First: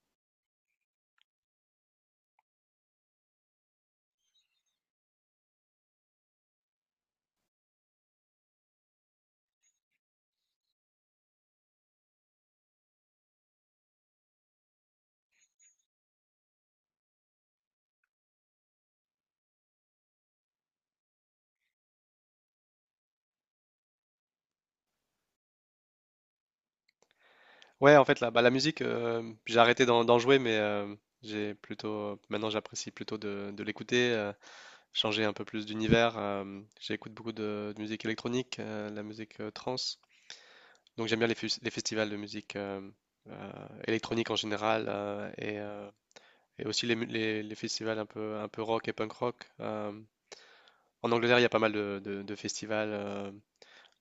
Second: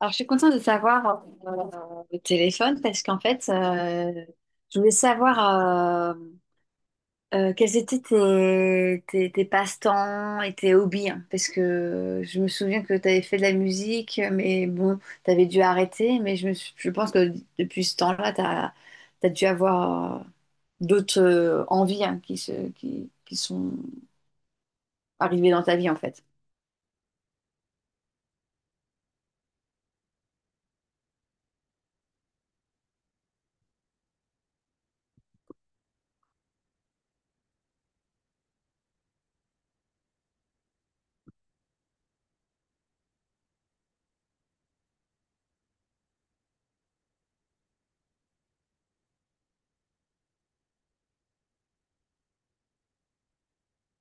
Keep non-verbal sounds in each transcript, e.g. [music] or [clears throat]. Alors, je suis contente de savoir au téléphone parce qu'en fait, je voulais savoir quels étaient tes passe-temps et tes hobbies, hein, parce que je me souviens que tu avais fait de la musique, mais bon, tu avais dû arrêter. Je pense que depuis ce temps-là, tu as dû avoir d'autres envies, hein, qui sont arrivées dans ta vie en fait. Ouais, en fait, bah, la musique, j'ai arrêté d'en jouer, mais j'ai plutôt, maintenant, j'apprécie plutôt de l'écouter, changer un peu plus d'univers. J'écoute beaucoup de musique électronique, la musique trance. Donc, j'aime bien les festivals de musique euh, électronique en général et aussi les festivals un peu rock et punk rock. En Angleterre, il y a pas mal de festivals.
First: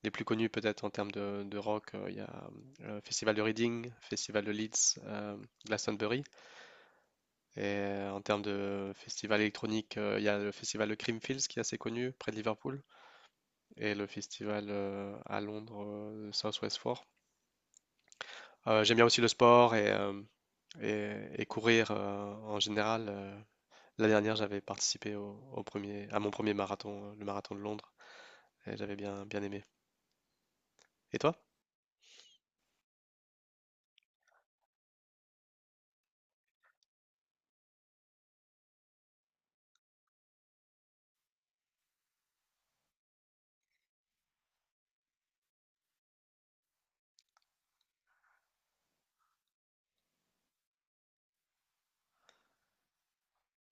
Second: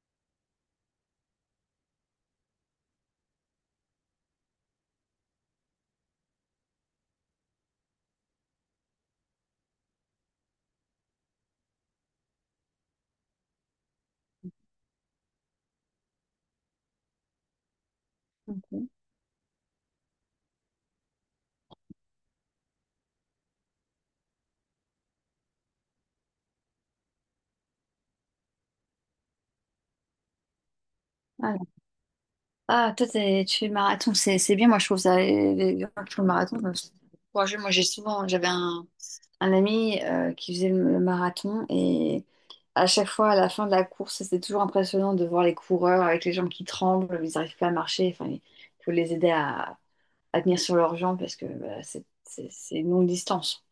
Les plus connus peut-être en termes de rock, il y a le Festival de Reading, Festival de Leeds, Glastonbury. En termes de festival électronique, il y a le Festival de Creamfields qui est assez connu près de Liverpool et le festival à Londres, South West 4. Ok. J'aime bien aussi le sport et courir en général. La dernière, j'avais participé à mon premier marathon, le marathon de Londres, et j'avais bien aimé. Et toi? Ah, toi, tu fais le marathon, c'est bien. Moi, je trouve ça. Les gens qui font le marathon, c'est courageux. Moi, j'ai souvent. J'avais un ami qui faisait le marathon et à chaque fois, à la fin de la course, c'était toujours impressionnant de voir les coureurs avec les jambes qui tremblent. Ils n'arrivent pas à marcher. Enfin, il faut les aider à tenir sur leurs jambes parce que bah, c'est une longue distance.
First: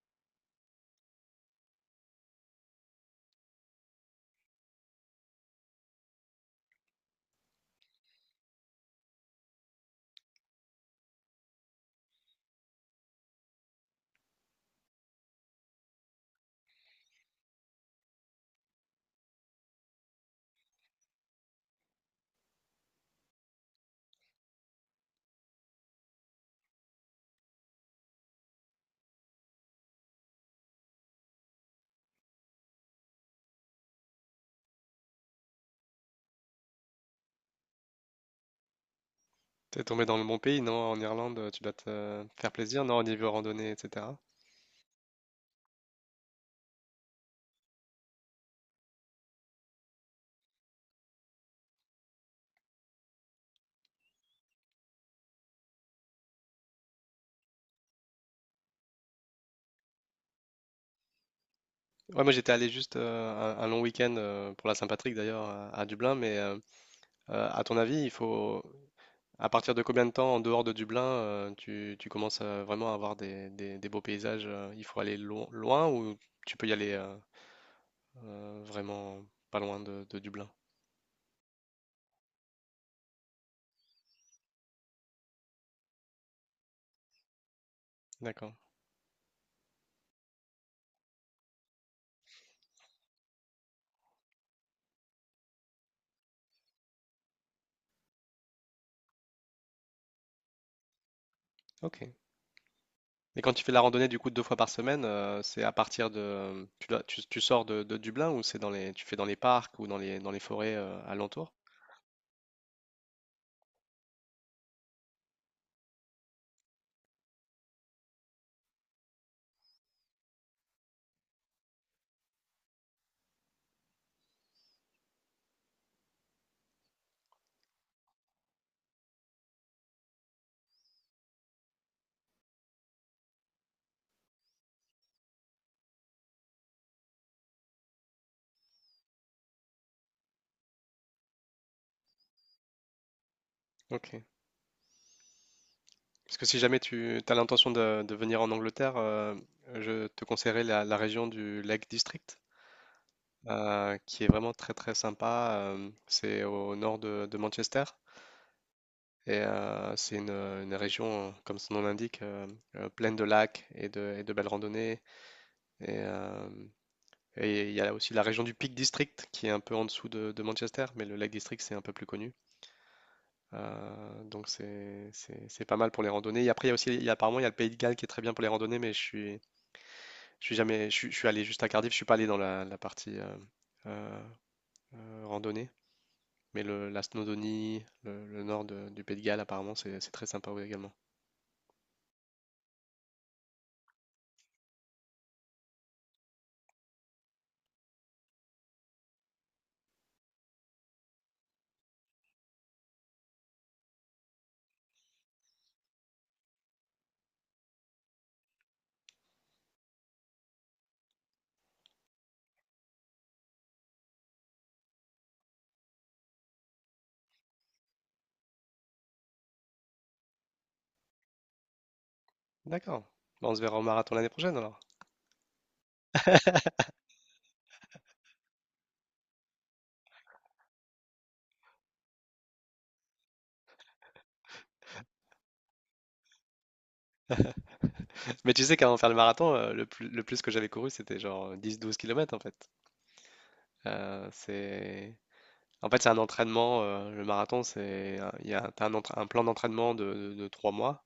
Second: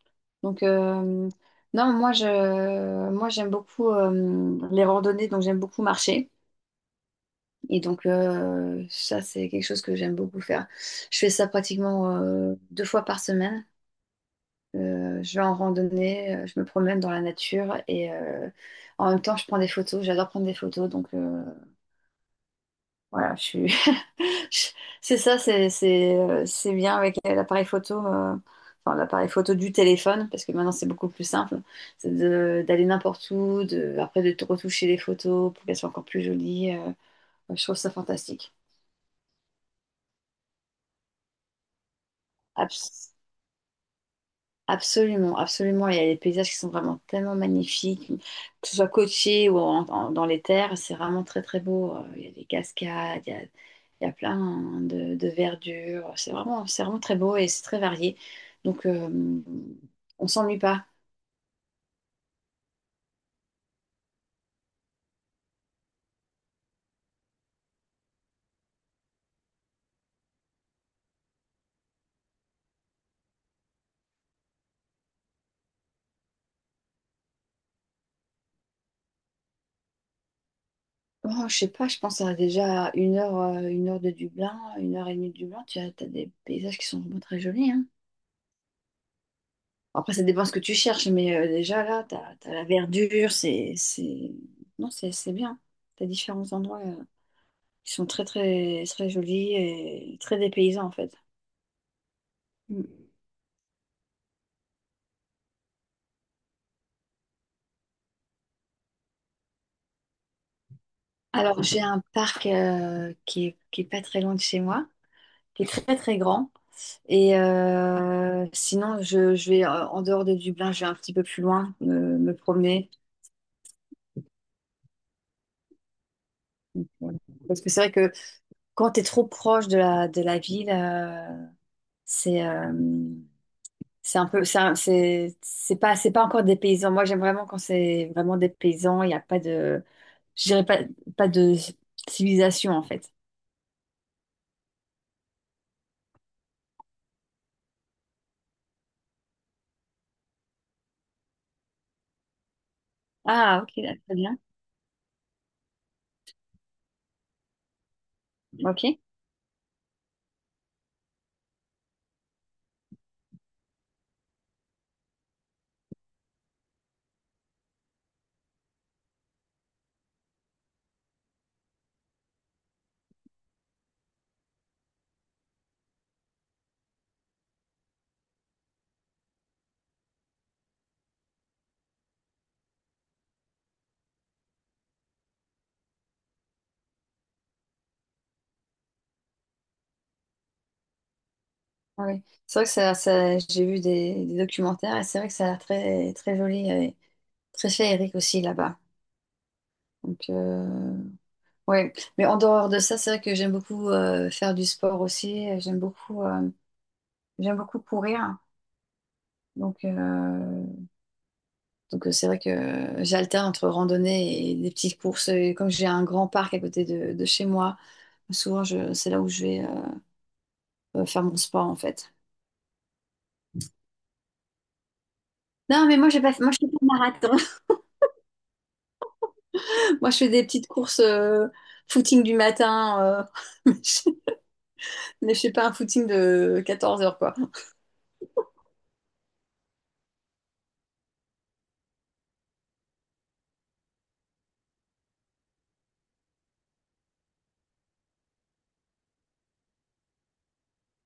Donc, non, moi, j'aime beaucoup les randonnées, donc j'aime beaucoup marcher. Et donc, ça, c'est quelque chose que j'aime beaucoup faire. Je fais ça pratiquement deux fois par semaine. Je vais en randonnée, je me promène dans la nature et en même temps, je prends des photos. J'adore prendre des photos. Donc, voilà, je suis [laughs] je- c'est ça, c'est bien avec l'appareil photo, enfin, l'appareil photo du téléphone, parce que maintenant, c'est beaucoup plus simple. D'aller n'importe où, de, après de retoucher les photos pour qu'elles soient encore plus jolies. Ouais, je trouve ça fantastique. T'es tombé dans le bon pays, non? En Irlande, tu dois te faire plaisir, non? Au niveau randonnée, etc. Absolument, absolument. Il y a des paysages qui sont vraiment tellement magnifiques, que ce soit côtier ou dans les terres, c'est vraiment très très beau. Il y a des cascades, il y a plein de verdure. C'est vraiment très beau et c'est très varié. Donc, on s'ennuie pas. Ouais, moi j'étais allé juste un long week-end pour la Saint-Patrick d'ailleurs à Dublin, mais à ton avis, il faut à partir de combien de temps en dehors de Dublin tu commences vraiment à avoir des beaux paysages? Il faut aller loin ou tu peux y aller vraiment pas loin de Dublin? Oh, je sais pas, je pense à déjà une heure de Dublin, une heure et demie de Dublin. T'as des paysages qui sont vraiment très jolis, hein. D'accord. Après, ça dépend ce que tu cherches, mais déjà là, t'as la verdure, c'est... Non, c'est bien. T'as différents endroits qui sont très jolis et très dépaysants, en fait. Ok. Mm. Mais quand tu fais la randonnée du coup 2 fois par semaine, c'est à partir de tu sors de Dublin ou c'est dans les tu fais dans les parcs ou dans les forêts alentours? Alors, j'ai un parc qui est pas très loin de chez moi, qui est très, très grand. Et sinon, je vais, en dehors de Dublin, je vais un petit peu plus loin, me promener. Parce que c'est vrai que quand tu es trop proche de de la ville, c'est... C'est un peu, c'est un- c'est pas encore des paysans. Moi, j'aime vraiment quand c'est vraiment des paysans. Il n'y a pas de, je dirais pas, pas de civilisation en fait. Ok. Parce que si jamais tu as l'intention de venir en Angleterre, je te conseillerais la région du Lake District, Ah, ok, là, très qui est bien. vraiment très très sympa. C'est au nord de Manchester Ok. et c'est une région, comme son nom l'indique, pleine de lacs et de belles randonnées. Et, euh, Et il y a aussi la région du Peak District qui est un peu en dessous de Manchester, mais le Lake District c'est un peu plus connu. Donc c'est pas mal pour les randonnées. Et après il y a aussi apparemment il y a le Pays de Galles qui est très bien pour les randonnées, mais je suis jamais je, suis je suis allé juste à Cardiff, je suis pas allé dans la partie euh, randonnée. Mais la Snowdonie, le nord du Pays de Galles apparemment c'est très sympa ouais, également. Ah oui. C'est vrai que j'ai vu des documentaires et c'est vrai que ça a l'air très, très joli et très féerique aussi là-bas. Donc, ouais. Mais en dehors de ça, c'est vrai que j'aime beaucoup faire du sport aussi. J'aime beaucoup courir. Donc, donc c'est vrai que j'alterne entre randonnée et des petites courses. Et comme j'ai un grand parc à côté de chez moi, souvent c'est là où je vais faire mon sport en fait. D'accord. Bah, on se verra au marathon l'année prochaine alors. Non, mais moi je fais pas de marathon. [laughs] Moi je fais des petites courses footing du matin, euh, [laughs] mais je fais pas un footing de quatorze heures quoi. [laughs] Mais tu sais qu'avant de faire le marathon, le plus que j'avais couru, c'était genre 10-12 km en fait. C'est En fait, c'est un entraînement. Le marathon, c'est un- il y a t'as un plan d'entraînement de 3 mois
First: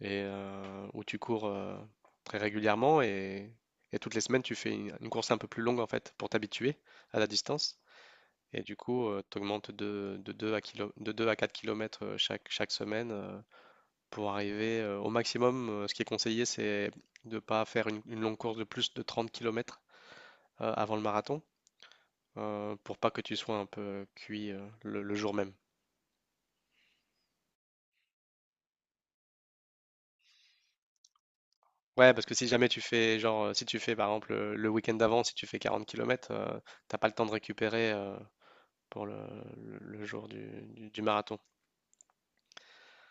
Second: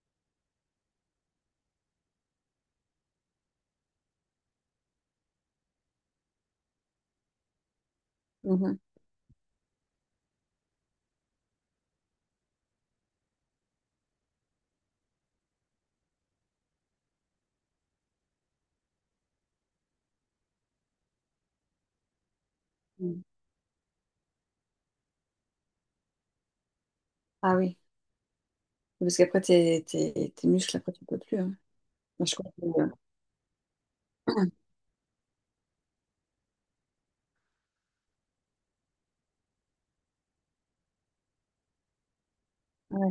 et où tu cours très régulièrement et toutes les semaines, tu fais une course un peu plus longue en fait pour t'habituer à la distance. Et du coup, tu augmentes de 2 à de 2 à 4 km chaque semaine pour arriver au maximum. Ce qui est conseillé, c'est de ne pas faire une longue course de plus de 30 kilomètres avant le marathon pour pas que Mhm. tu sois un peu cuit le jour même. Ah oui, parce qu'après tes muscles, après tu peux plus, hein. Ouais, Moi, parce que je si jamais tu comprends. fais, genre, si tu fais par exemple Euh, le week-end d'avant, si tu fais 40 km, t'as pas le temps de récupérer pour le jour du marathon. ouais.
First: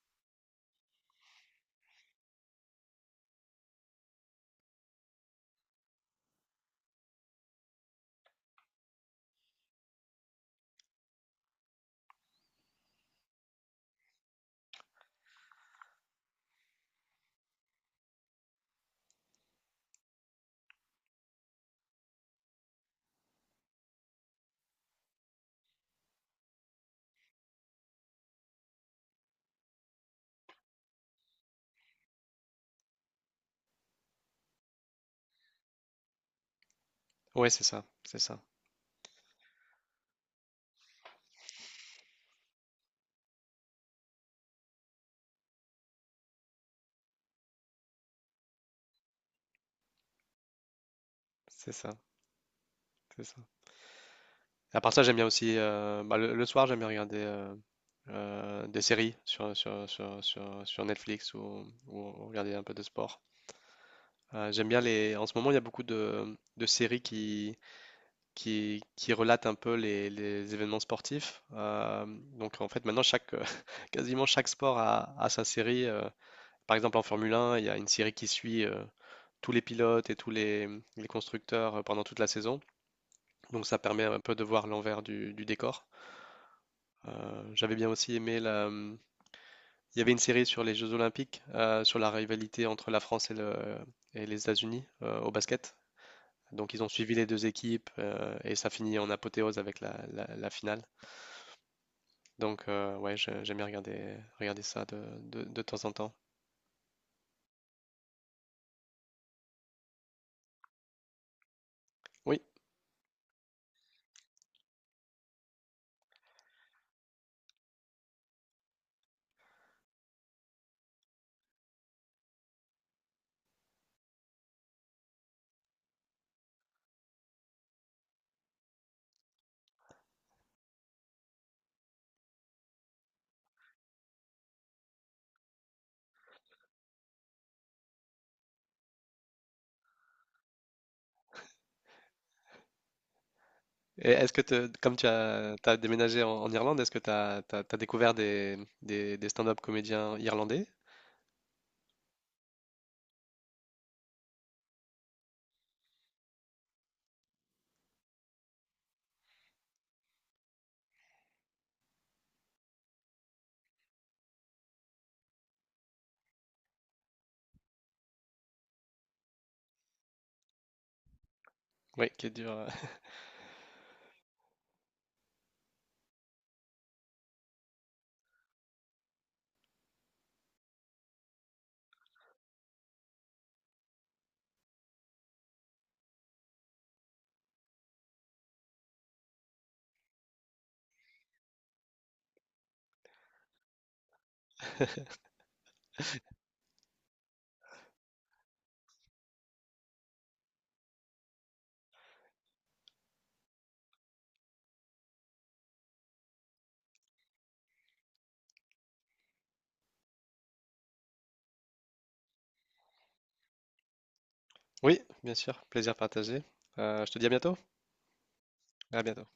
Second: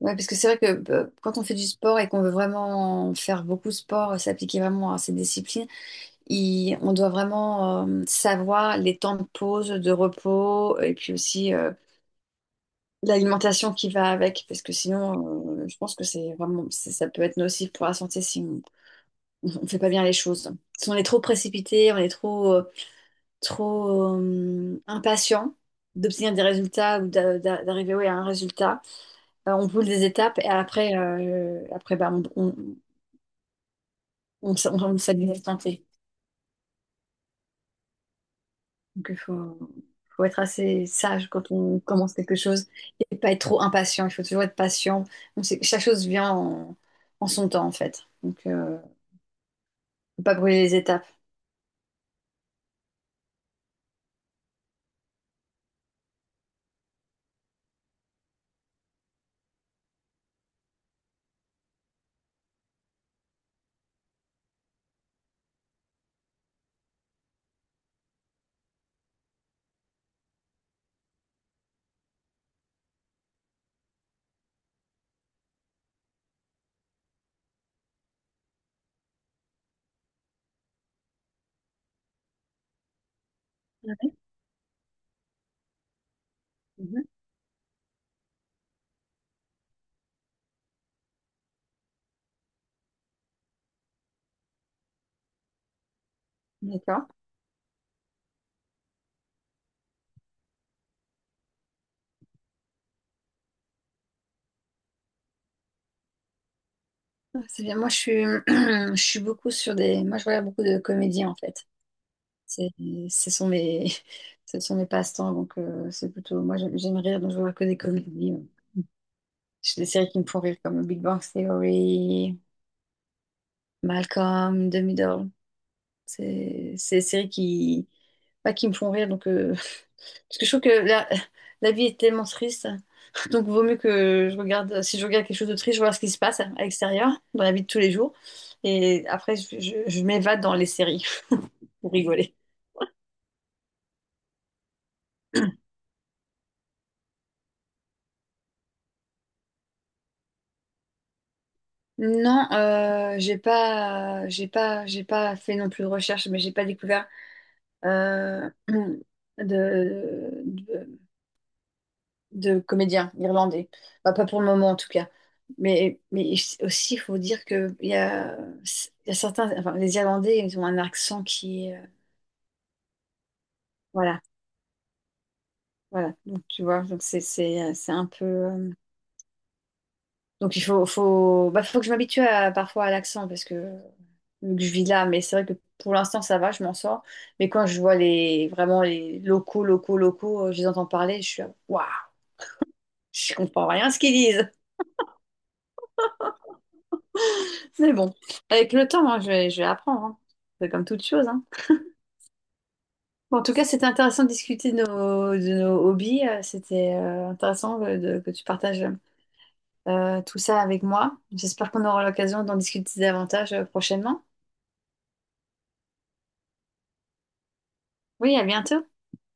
Ouais, parce que c'est vrai que quand on fait du sport et qu'on veut vraiment faire beaucoup de sport, s'appliquer vraiment à ces disciplines, on doit vraiment savoir les temps de pause, de repos, et puis aussi l'alimentation qui va avec, parce que sinon, je pense que ça peut être nocif pour la santé si on ne fait pas bien les choses. Si on est trop précipité, on est trop... impatient d'obtenir des résultats ou d'arriver, ouais, à un résultat. On brûle des étapes et après, après bah, on s'habille à tenter. Ouais, c'est ça, c'est ça, Donc faut être assez sage quand on commence quelque chose et pas être trop impatient. Il faut toujours être patient. Donc, c'est- chaque chose vient en, en son temps en fait. Donc faut pas brûler les étapes. c'est ça, c'est ça. À part ça, j'aime bien aussi, bah, le soir, j'aime bien regarder des séries sur Netflix ou regarder un peu de sport. J'aime bien les. En ce moment, il y a beaucoup de séries qui relate un peu les événements sportifs. Donc en fait, maintenant, [laughs] quasiment chaque sport a sa série. Par exemple, en Formule 1, il y a une série qui suit tous les pilotes et tous les constructeurs pendant toute la saison. Donc ça permet un peu de voir l'envers du décor. Mhm. J'avais bien aussi aimé il y avait une série sur les Jeux Olympiques, sur la rivalité entre la France et les États-Unis au basket. Donc ils ont D'accord. suivi les deux équipes et ça finit en apothéose avec la finale. Donc, ouais, j'aime bien regarder ça de temps en temps. C'est bien. [clears throat] Je suis beaucoup sur des... Moi je regarde beaucoup de comédies en fait. Oui. C'est, ce sont mes, [laughs] ce sont mes passe-temps, donc c'est plutôt. Moi, j'aime rire, donc je vois que des comédies. Euh, j'ai des séries qui me font rire, comme Big Bang Theory, Malcolm, The Middle. C'est des séries qui, pas qui me font rire, donc [laughs] parce que je trouve que la, [laughs] la vie est tellement triste, [laughs] donc vaut mieux que je regarde. Si je regarde quelque chose de triste, je vois ce qui se passe à l'extérieur, dans la vie de tous les jours, et après, je m'évade dans les séries [laughs] pour rigoler. Et comme [clears throat] t'as déménagé en Irlande, est-ce que découvert des stand-up comédiens irlandais? Non, j'ai pas fait non plus de recherche, mais j'ai pas découvert euh, de, de, de comédiens irlandais. Bah, pas pour le moment en tout cas. Mais aussi, il faut dire que il y a certains, enfin, les Irlandais, ils ont un accent qui est, Oui, qui est dur. voilà, voilà. Donc tu vois, donc c'est un peu. Euh, donc bah, faut que je m'habitue à- parfois à l'accent parce que, vu que je vis là, mais c'est vrai que pour l'instant ça va, je m'en sors. Mais quand je vois les vraiment les locaux, locaux, locaux, je les entends parler, je suis là, waouh, je comprends rien à ce qu'ils disent. [laughs] [laughs] Mais bon, avec le temps, hein, je vais apprendre, hein. C'est comme toute chose, hein. Bon, en tout cas, c'était intéressant de discuter de nos hobbies. Euh, c'était intéressant que, que tu partages tout ça avec moi. J'espère qu'on aura l'occasion d'en discuter davantage prochainement. Oui, bien sûr. Plaisir partagé. Je te dis à bientôt. Oui, à bientôt. À bientôt.